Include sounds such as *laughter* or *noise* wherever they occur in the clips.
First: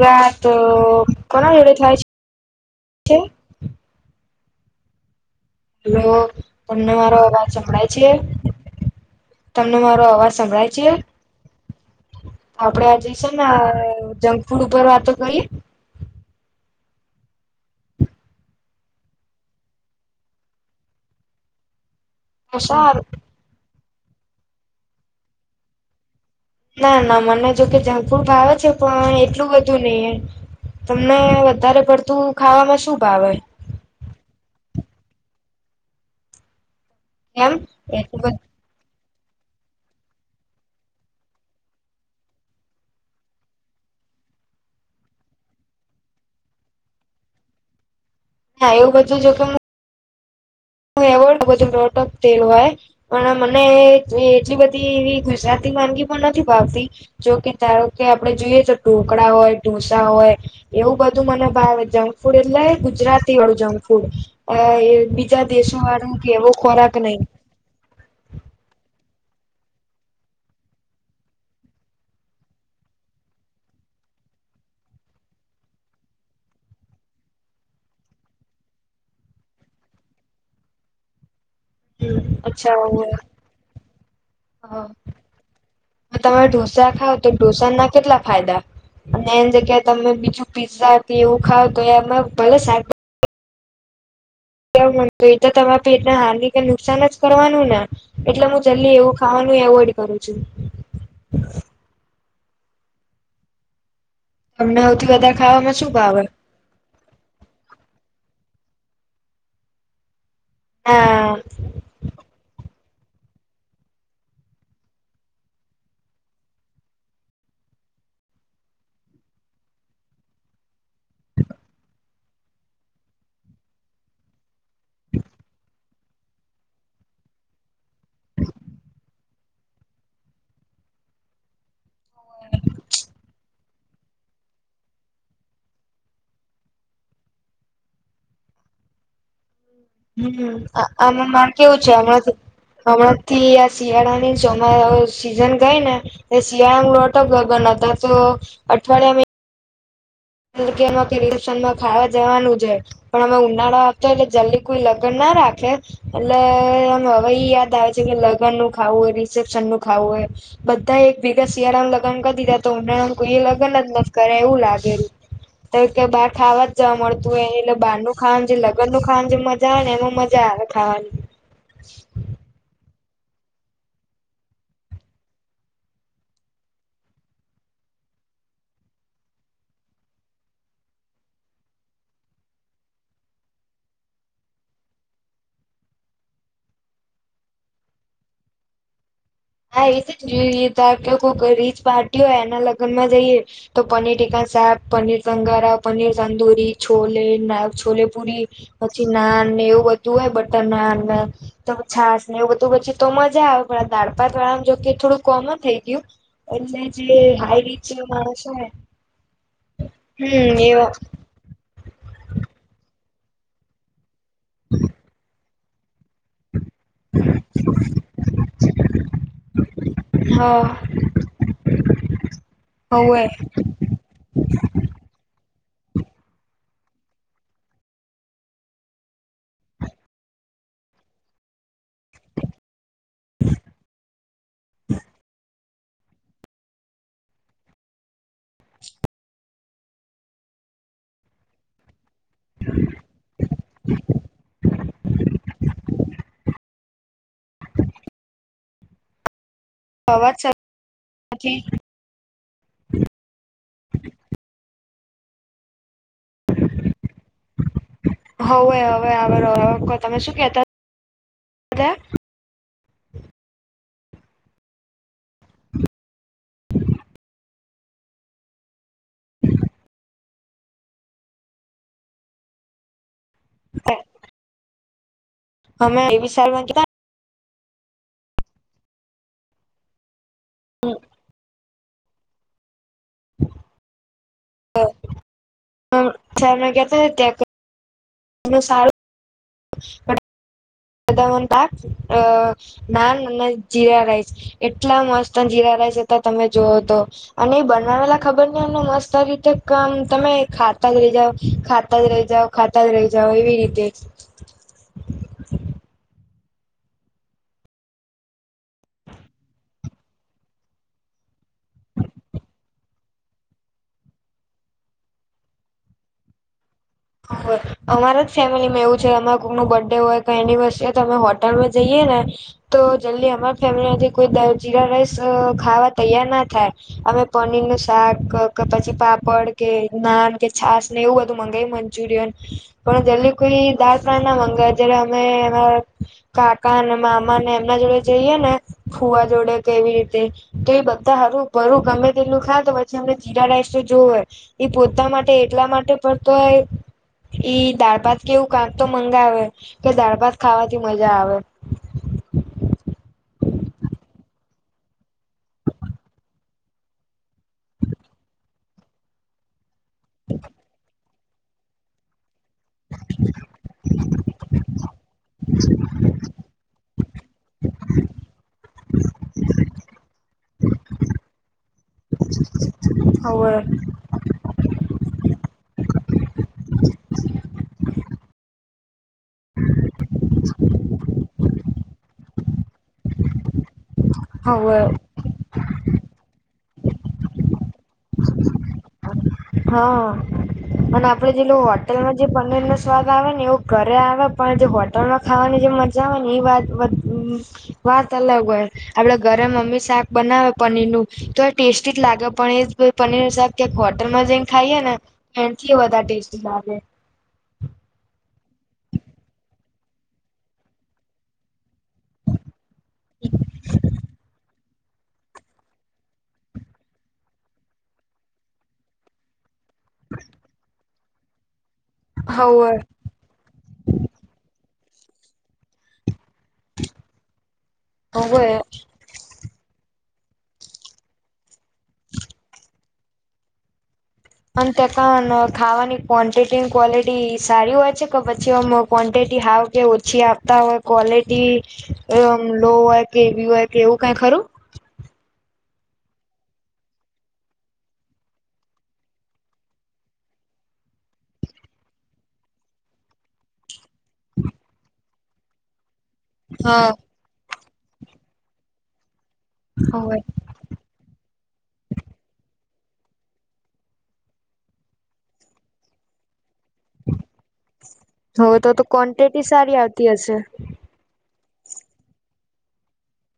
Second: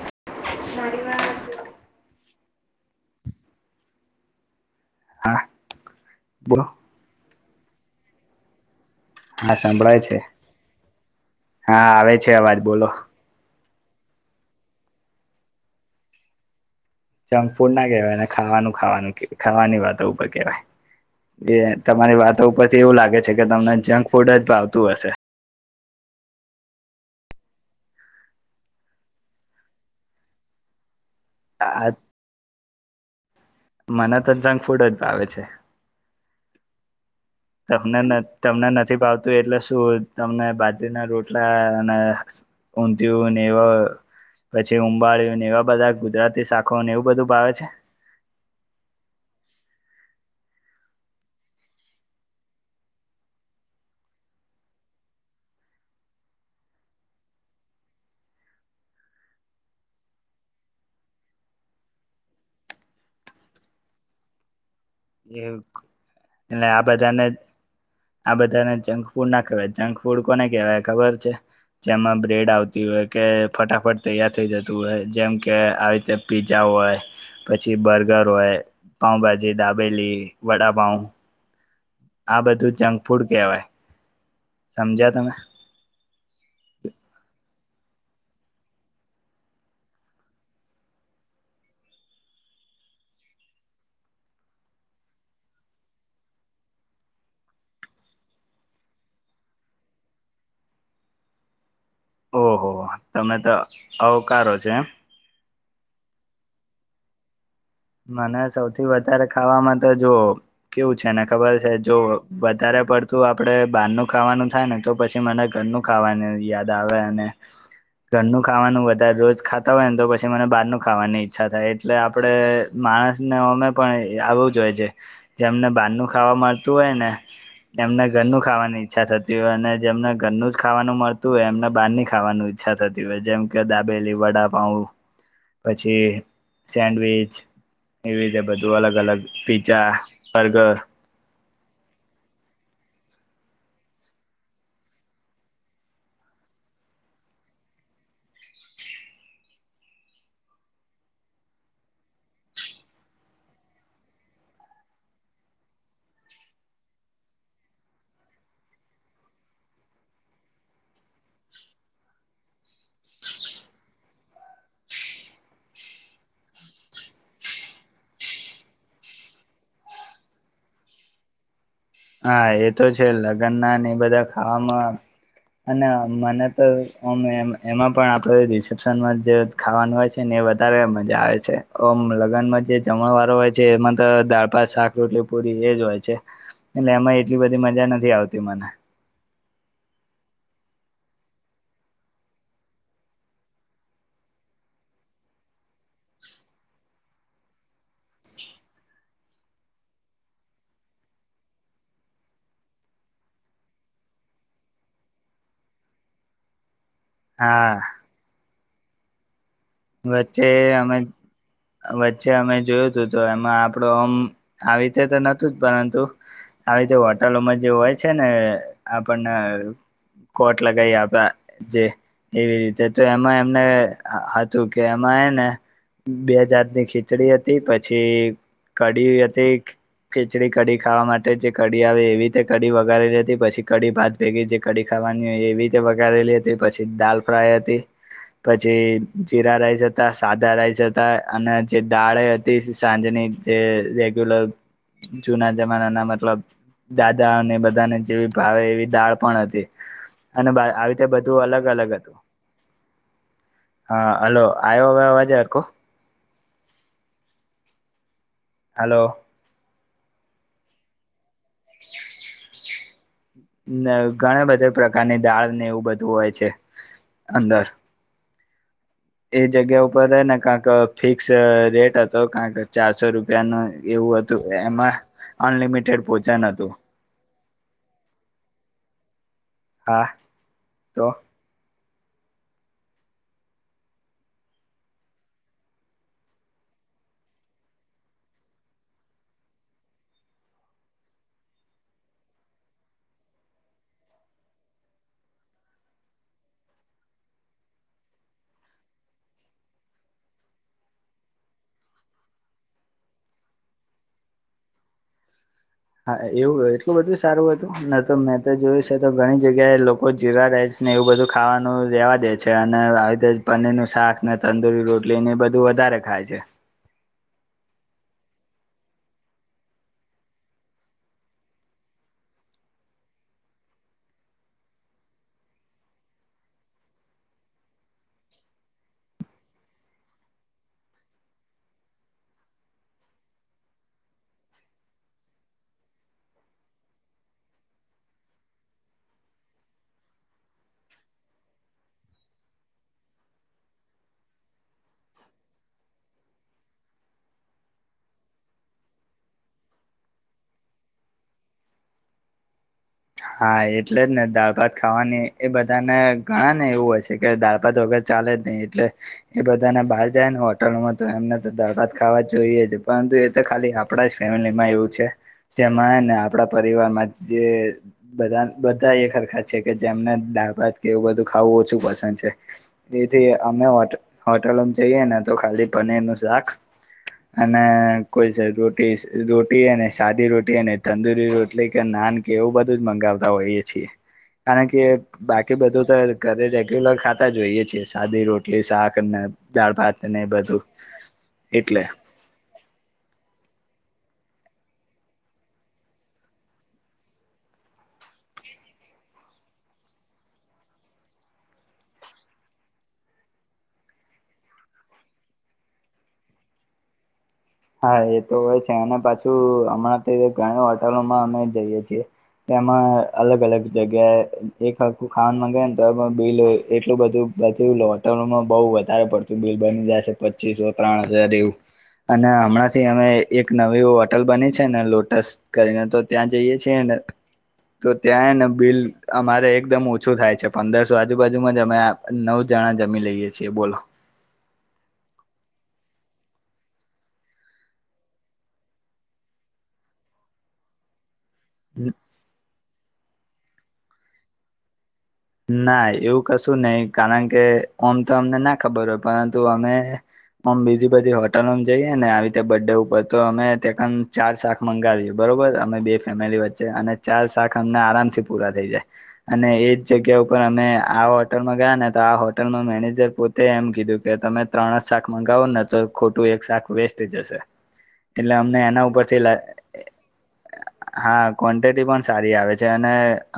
વાત મારી કોના વાત જોડે થાય છે? હા લો બોલો તમને મારો અવાજ સંભડાય છે? હા તમને સંભળાય મારો છે અવાજ સંભળાય છે હા આવે છે અવાજ આપડે બોલો આ જે છે ને અ જંક ફૂડ ઉપર વાતો કરીએ. જંક ફૂડ ના કહેવાય એને ખાવાનું ખાવાનું ખાવાની વાતો ઉપર કેવાય. તમારી વાતો તો ઉપરથી એવું સારું લાગે છે કે તમને જંક ફૂડ જ ભાવતું હશે. ના ના મને જોકે જંન્કફૂડ ભાવે છે પણ એટલું બધું નય એમ તમને વધારે આ પડતું ખાવામાં શું ભાવે? મને તો જંન્ક ફૂડ જ ભાવે છે એમ તમને ન એટલું બધું તમને નથી ભાવ તું એટલે શું તમને બાજરીના રોટલા અને ઉંધીયું અને એવા પછી ઉંબળીયુ એવા બધા ગુજરાતી શાખો એવું બધું ભાવે છે. હા એવું બધું જોકે હ હ એવ લું બધું પ્રોટક તેલ હોય પણ મને એટલી બધી એવી ગુજરાતી વાનગી પણ નથી વાપ જોકે ધારો કે આપણે જોઈએ તો ઢોકળા હોય ઢસા હોય એવું બધું ાવ જંક ફૂડ એટલે ગુજરાતી વાળું જંક ફૂડ બીજા દેશો વાળું કે એવો એટલે આ ખોરાક નહી બધાને આ બધાને ફૂડ ના કહેવાય જંક ફૂડ કોને કહેવાય ખબર છે જેમાં બ્રેડ આવતી હોય કે ફટાફટ તૈયાર થઈ જતું હોય જેમ કે આવી રીતે પીઝા હોય પછી બર્ગર હોય પાઉભાજી દાબેલી વડાપઉ હમ આ અચ્છા બધું જંક હોય. ફૂડ કહેવાય હા સમજ્યા તમે તમે ઢોસા ખાવ તો ઢોસા ના કેટલા ફાયદા અને એની જગ્યા તમે બીજું પીઝા હતી એવું ખાવ તો એમાં ભલે શ કેવ મ એ તો તમારા પેટને હાર્નીિક નુકસાન જ કરવાનું ને એટલે હું જલ્દી એવું ખાવાનું અવોઈડ કરું છું ઓહ તમે તો અવકારો છે તમને એમ સૌથી વધારે ખામાં શું ભાવે મને સૌથી વધારે ખાવામાં તો જો કેવું હા છેને ખબર છે જો વધારે પડ તું આપડે બહારનુંું ખાવાનું થાય ને તો પછી મને ઘરનું ખાવાનું યાદ આવે અને ઘરનું ખાવાનું વધારે રોજ ખાતા હોય ને તો પછી મને બહારનું ખાવાની ઈચ્છા થાય એટલે આપડ માણસ ને અમે પણ આવું જ હોય છે જેમને બહારનું ખાવા મળતું હોય ને એમને ઘરનું ખાવાની ઈચ્છા થતી હોય અને જેમને ઘરનું જ ખાવાનું મળતું હોય એમને બહારની ખાવાનું ઈચ્છા થતી હોય જેમ કે દાબેલી વડા પાઉ પછી સેન્ડવીચ એવી રીતે બધું અલગ અલગ પીઝા હમ બર્ગર આ આમાં માર કેવું છે આમાંથી હમણાં થી આ શિયાળાની ચોમા સીઝન ગઈને એ શિયાળા લોટક ગગન હઆ તો અઠવાડિયામાં એમાં કે રિપ્શન માં ખાવા જવાનું છે પણ અમે ઉનાળો આપતો એટલે જલ્દી કોઈ લગ્ન નથી ના રાખે એટલે હવે ઈ યાદ આવે છે કે લગ્ન નું ખાવું હોય રિસેપ્શન નું ખાવું હોય બધા એક ભેગા શિયાળામાં લગન કરી દીધા તો ઉનાળામાં કોઈ એ લગન જ ન કરે એવું લાગેલું *inaudible* તો કે બહાર ખાવા જ જવા મળતું હો એટલે બહાર ન ખવા જે લગ્નનું ખાવાનું જે મજા આવે ને એમાં મજા આવે ખાવાની *inaudible* હા એ તો છે લગ્ન ના એ બધા ખાવામાં અને મને તો ઓમે એમાં પણ આપડે રિસેપ્શનમાં જ ખાવાનું હોય છે ને વધારે મજા આવે છે‌ અ લગ્નમાં જે જમણ વારો હોય છે એમાં તો દાળભાત શાક રોટલી એજ હોય છે એટલે એમાં એટલી બધી મજા નથી આવતી મને હા એ છે કોકો રીચ પાર્ટી હોય એના લગ્નમાં જઈએ તો પનીર ટીકા સાપ પનીર કંગારા પનીર તંદુરી છોલે ના છોલેપુરી પછી ના એવું બધું હોય બટર નાન ને તો છાસ ને એવું બધું પછી તો મજા આવે પણ દાળ પાત વાળામાં જોકે થોડું કોમન થઈ ગયું એટલે જે હાઈ હા રીચ માણસો હોય વચ્ચે હમ એ અમે વચ્ચે અમે જોયું તું તો એમાં આપડો આમ આવી રીતે તો નતું જ પરંતુ આવી રીતે હોટલોમાં જે હોય છે ને આપણને કોટ હા લગાય આપે જે એવી રીતે તો હવે એમાં એમને હતું કે એમાં એ ને બે જાત ની ખીચડી હતી પછી કડી હતી ખીચડી કઢી ખાવા માટે જે કડી આવે એવી રીતે કડી વ વગારેલી હતી પછી કડી ભાત ભેગી જે કઢી ખાવાની હોય એવી વગારેલી હતી પછી દાલ ફ્રાય હતી પછી જીરા રાઈસ હતા સાદા રાઈસ હતા અને જે દાળે સાંજની જે રેગ્યુલર જૂના જમાના ના મતલબ દા દાળ ને બધાને જેવી ભાવે એવી દાળ પણ હતી અવાજ અને આવી રીતે બધું નથી અલગ અલગ હતું હા હલો આવ્યો અવાજ હરખો હવે હલો હવે *unintelligible* તમે શું ઘણા બધા પ્રકારની દાળ ને એવું બધું હોય છે અંદર એ જગ્યા ઉપર સેને કંક ફિક્સ રેટ હતો કંક ચારસો રૂ પીયાનું એવું હતું એમાં અનલિમિટેડ અમે એવી ભોજન સાલ હતું હા તો *inaudible* *unintelligible* કતા ત્યા એ સારું *unintelligible* જીરા રાઈસ એટલા મસ્ત જીરા તા તમે જોઓ તો અને બનાવેલા ખબર નને મસ્ત રીતે ક તમે ખા ખાતા જ રહી જાઓ ખાતા જ રહી જાઓ ખાતા જ રહી જાઓ એવી રીતે હા એવું એટલું બધું સારું હતું ન તો મેં તો જોયું છે તો ઘણી જગ્યાએ લોકો જીરા રાઈસ ને એવું બ બધું ખાવાનું રેવા દે છે અને આવી રીતે પનીરનું શાક ને તંદુરી રોટલી ને એ બધું વધારે ખાય ગાય છે. *unintelligible* અમારા જ ફેમિલીમાં એવું છે અમારે કોકનુ બર્થડે હોય કઈ એનિવર્સરી હોય તો અમે હોટલમાં જઈએ ને તો જલ્દી અમા ફેમિલીમાંથી કોઈ જીરા રાઈસ અ ખાવા તૈયાર ના થાય અમે પનીર નું શાક કે પછી પાપડ કે નાન કે છાસ ને એવું બધું મંગાવી મન ચુરિયન પણ ‌દેલી કોઈ દાલ ફ્રાય અમે કાકા મામા ને એમના જોડે જઈએ ને ફુવા જોડે કે એવી રીતે તો એ બધા હારુ બરું અમે તેટલું ખા તો પછી અમને જીરા રાઇસ તો જોવે હોય એ પોતા માટે એટલા માટે પડતો હોય *inaudible* ઈ દાળ ભાત કેવું કામ તો મંગાવે કે દાળ ભાત ખાવાથી મજા આવે *inaudible* હા, એટલે જ ને દાળ-ભાત ખાવાની એ બધાને ઘણાને એવું હોય છે કે, દાળ-ભાત વગર ચા ચાલે જ નઈ એટલે એ બધાને બહાર જાય ન હોટલોમાં તો એમને તો દાળ-ભાત ખાવા જોઈએ છે પરંતુ એ તો ખાલી આપણા જ ફેમિલીમાં એવું છે, જેમાં હે આપણા પરિવારમાં જે બધ બધા એક હરરખા છે કે જેમને દાળ ભાત કે એવું બધું ખાવું ઓછું પશે *unintelligible* જેથી હવે અમે હોટ-હોટલોમ જઈએ ને તો ખાલી પનીરનું શાક અને કોઈ સાઈડ રોટી શે, રોટી અને સાદી રોટી અને તંદુરી રોટલી કે નાન કે એવું બધું મંગાવતા હોઈએ છીએ કારણ હવે કે બાકી બધું તો ઘરે ગ્યુલર ખાતા જોઈએ છીએ. સાદી રોટલી શાક અને હન, અન આપડે જેટલું એટલે હોટેલમાં જે પનીરનો સ્વાદ આવે ને એવુ ઘરે આવે પણ જે હોટલમાં ખાવાની જે મજા આવેને ઈ વાત *unintelligible* વાત અલગ હોય. આપડે ઘરે મમ્મી શાક બનાવે પનીરનું, તો એ ટેસ્ટી જ લાગ પણ એ પનીરનું શાક ક્યાંક હોટ હોટલમાં જઈને ખાઈએ તો એનથી વધારે ટેસ્ટી લાગે. હા એ તો હોય છે અને પાછું હમણાં તો ઘણી હોટલોમાં અમે જઈએ છીએ. તે તેમાં અલગ-અલગ જગ્યાએ એક હરખું ખાવા માંગયે ને તો એમાં બિલ એટલું બધું બ હોટલમાં બઉુ વધારે પડતું બિલ બની જાયશે, પચીસો ત્રણ હજાર એવું અને હવ હમણાં થી અમે એક નવી હોટલ બની છે ને લોટસ કરીને તો ત્યાં જઈએ છે ન, તો ત્યાં હેને હોવે બિલ અમારે એકદમ ઓછું થાય છે, પંદરસો આજુબાજુમાં જ અમે નવ જણા જમી લઈએ છીએ બોલો. અન તે કન ખાવાની ક્વોન્ટિટી ક્વોલિટી સારી હોય છે કે, પછી આમ ક્વોન્ટિટી ઈ હાવ કે ઓછી આપતા હોય કોલિ તી એવ ઓમ લો હોય કે એવી હોય કે એવું કઈ ખરું? ના એવું કશું નહીં, કારણ કે આમ તો અમને ના ખબર હોય પરંતુ અમે ઓમ, બીજી બધી હોટલોમ જઈએ ને આવી રીતે બર્થડે ઉપર તો અમે તે કન ચાર શાક મંગાવીએ બ બરોબર, અમે બે ફેમિલી વચ્ચે અને હા ચાર શાક અમને આરામથી પૂરા થઈ જાય અને એ જ જગ્યા ઉપર અમે આ હોટલમાં ગયા ને તો આ હોટલમાં મેનેજ જાર પોતે એમ કીધું કે, તમે ત્રણ જ શાક મગાવો ન તો ખોટું એક શાક વેસ્ટ જશે એટલે હો અમને તો તો એના ઉપરથી ક્વોન્ટિટી સારી આવતી હશે હા ક્વોન્ટિટી પણ સારી આવે છે અને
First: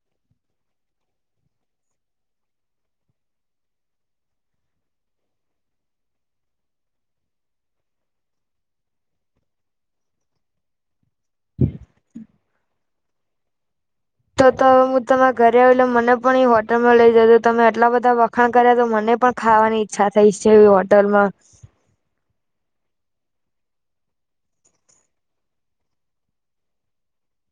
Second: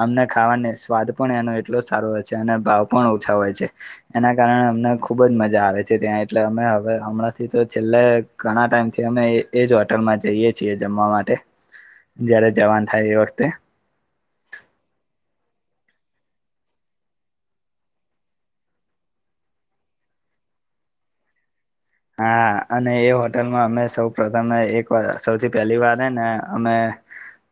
અમને ખાવાને સ્વાદ પણ એનો એટલો સારો હોય છે, અને ભાવ પણ ઓછા હોય છે. એના કારણે અમને ખુબ જ મજા આવે છે ત્યાં એટલે અમે હવે હમણાંથી તો છેલ્લે ઘણા ટાઈમથી અમે એજ હોટલમાં જઈએ છીએ જમવામા માટે, જયારે જવાન થાય એ વખતે તો તો હવે હું તમારા ઘરે આવી એટલે મને પણ એ હોટલમાં લઈ જજો તમે એટલા બધા વખાણ કર્યા તો મને મને પણ ખાવાની ઈચ્છા થઈ છે, એવી હોટલમાં. હા, અને એ હોટેલમાં અમે સૌ પ્રથમ એકવાર સૌથી પહેલીવાર હેને અમે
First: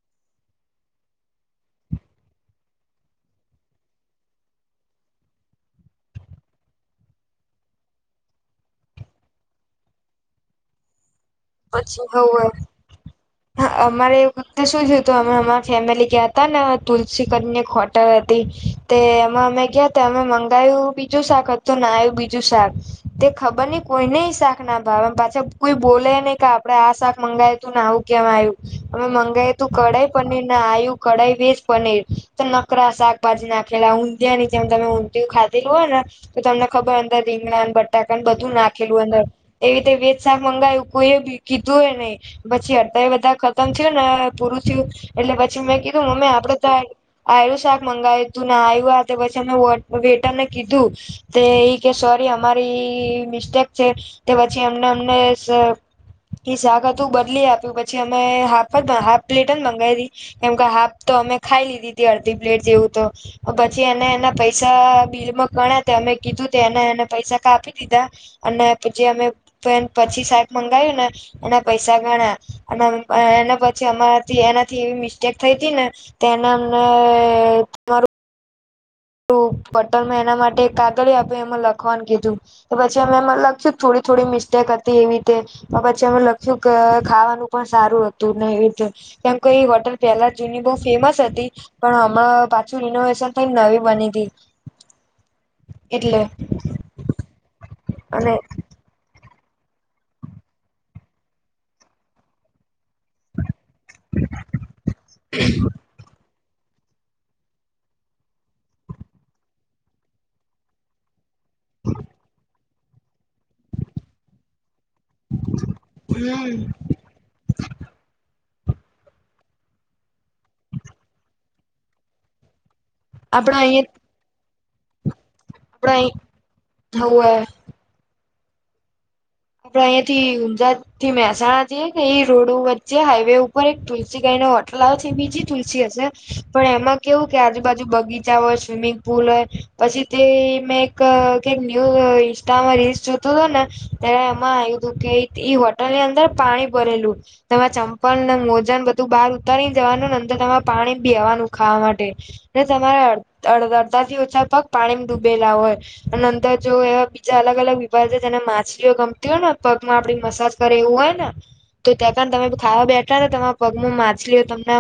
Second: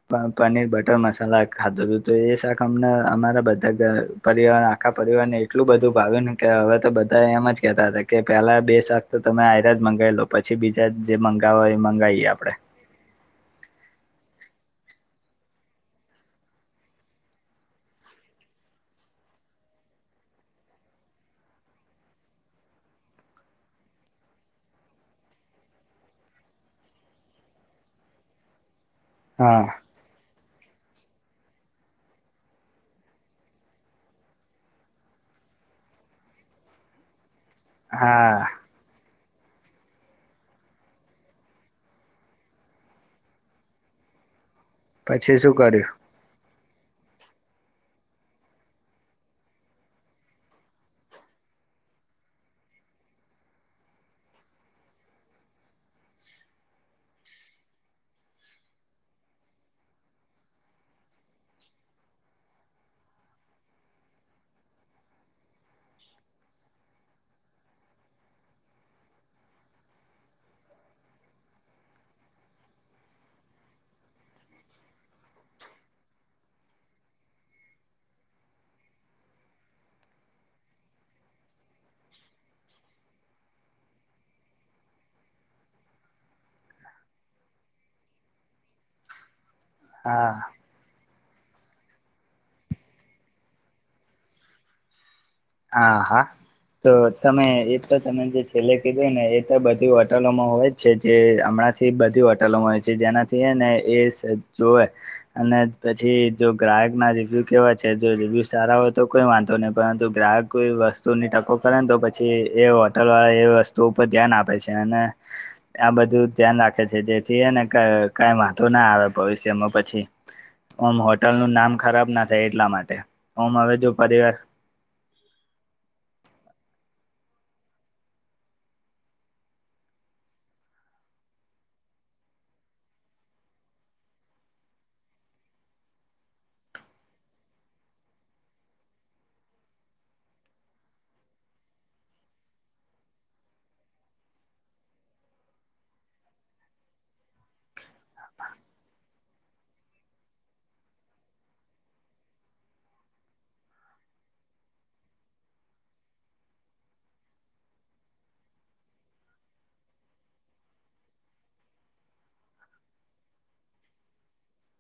પ પનીર બટર મસાલા ખાતો તો એ શાક અમણા અમારા બધા પરિવાર આખા પરિવારને એટલું બધું ભાવ્યું ને કે હવે તો બધા એમ જ કેતા હતા કે પેલા બે શાક તો તમે આયરા જ મંગાવી લો પછી બીજા જે મંગાવો એ મંગાવીએ આપડે. હ, અમારે એ વખતે શું થયું હતું અમે અમારી ફેમિલી ગયાં તાને તુલસી કરને હોટલ હતી તે એમાં અમે ગયાતા અમે મંગાયું બીજું શાક હતું આયુ બીજું શાક તે ખ ખબરની કોઈને શાક ના ભાવે પાછા કોઈ બોલે નઈ આપડે આ શાક મંગાવ તુંને આવું કેમ આવ્યું, અમે મંગાવ હા તું કડાઈ પનીર આયું કઢાઈ વેજ પનીર તો નકરા શાકભાજી નાખેલા ઊંધિયા ની જેમ તમે ઊંધિું ખા- હોય ને તો તમને ખબર અંદર રીંગ બટા હા બધું નાખેલું અંદર એવી રતે વેજ શાક મંગાવ્યું કોઈ બી કીધું હોય નહી પછી અડતા એ બધા ખતમ થ ને પૂરું થયું એટલે શું પછી મેં કર્યું કીધું મમ્મી આપડે તો આ શાક મંગાવ્યું તું આવ્યું આ તે પછી અમે વેટર ને કીધું તે એ કે શો અમારી મિસ્ટેક છે પછી અમને અમને એ શાક હતું બદલી આપ્યું પછી અમે હાફ જ હાફ પ્લેટ જ મંગાવી દી કેમ કે હાફ તો અમે ખાઈ લીધી હતી અડધી પ્લેટ જેવું તો પછી એને એના પૈસા બિલમાં ગણા્યા હતા અમે કીધું એને એને પૈસા કા આપી દીધા અને પ જે અમે પછી મંગાવું ને એના પૈસા ગણા અને એના પછી અમારાથી એનાથી એવી મિસ્ટેક થઈ ને તેનામને તમારું તો હોટેલ માં એના માટે કાગળ આપે એમાં લખવાનું કીધું તો પછી અમે એમાં લખશું થોડી થોડી મિસ્ટેક એવી રીતે પછી અ લખ્યું કે ખાવાનું પણ સારું હતું ને એવી રીતે કેમ કઈ હોટલ પેલા હા જૂની બહુ ફેમસ હતી પણ હમણાં પાછું રિનોવેશન થઈ નવી બનીતી હા હા તો તમે એ તો તમે અને જે છેલ્લે કીધું ને બધી હોટલોમાં હોય છે જે હમણાં થી બધી હોટલોમાં હોય જેનાથી ને એ જોવે અને પછી જો ગ્રાહક ના રિવ્યુ કેવા છે જો રિવ્યુ સારા હોય તો કોઈ વાંધો નહીં પરંતુ ગ્રાહક કોઈ વસ્તુ ની ટકો કરે ને તો પછી એ હોટલ એ વસ્તુ ઉપર ધ્યાન આપે છે અને આ બધું હમ ધ્યાન રાખે છે જેથી એને કઈ વાંધો ના આવે ભવિષ્યમાં પછી ઓમ હોટલ નું નામ ખરાબ ના થાય એટલા માટે હમ આપડા હવે જો પરિવાર આપ હવે *unintelligible* આપડે અહીયાં થી ઊંઝા થી મહેસાણાથીએ એ રોડો વચ્ચે હાઈવે ઉપર એક તુલસી ગાઈ હોટલાઓ થી બીજી તુલસી હશે પણ એમાં કેવું કે આજુબાજુ બગીચા હોય સ્વિમિંગ પુલ હોય પછી તે મેં એક કક ન્યૂઝ ઇન્સ્ટામાં રીસ જોતો હતો ને ત્યારે એમાં આવ્યું હતું કે હોટલ ની અંદર પાણી ભરેલું તેમાં ચંપલ અને મોજન બધું બહાર ઉતારી જવાનુંંતર તમારે પાણી બેસવાનું ખાવા માટે તમારેડડ થી ઓછા પગ પાણી ડૂબેલા હોય અને અંદર જો એવા બીજા અલગ અલગ વિભાગ છે જેને મા ગમતી હોય ને પગમાં આપડી મસાજ કરે એવું હોય ને તો ત્યાં કારણે તમે ખાવા બેઠા ને તમારા પગમાં માછલીઓ તમને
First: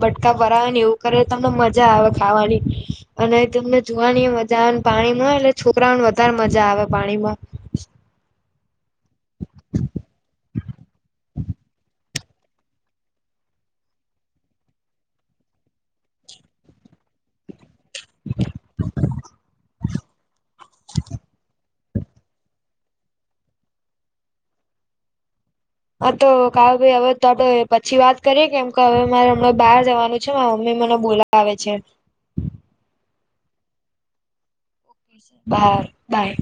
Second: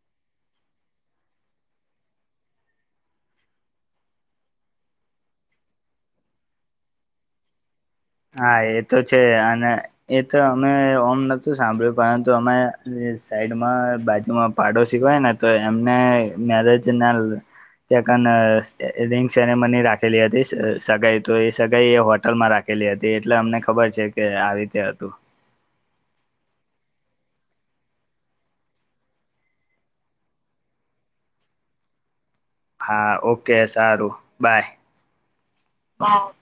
બટકા ભરાવે ને એવું કરે મજા આવે ખાવાની અને તમને જોવાની મજા આવેને પાણીમાં એટલે છોકરાઓને વધારે મજા આવે પાણીમાં હા એ તો છે અને એ તો અમે ઓમ નોતું સાંભળ્યું પરંતુ અમે એમના બાજુમાં પાડોશી હોય ને તો એમને મેરેજ ના ત્યાં કને રિંગ સેરેમની રાખેલી હતી સગાઈ તો એ સગાઈ એ હોટલ માં રાખ લી હતી એટલે અમને ખબર છે કે આવી રીતે હતું હા તો કાવ ભાઈ હવે તો પછી વાત કરીએ કેમ કે હવે મારે હમણાં બહાર જવાનું છે હમમે મને બોલા આવે છે હા ઓકે સારું બાય બાય હા. બાય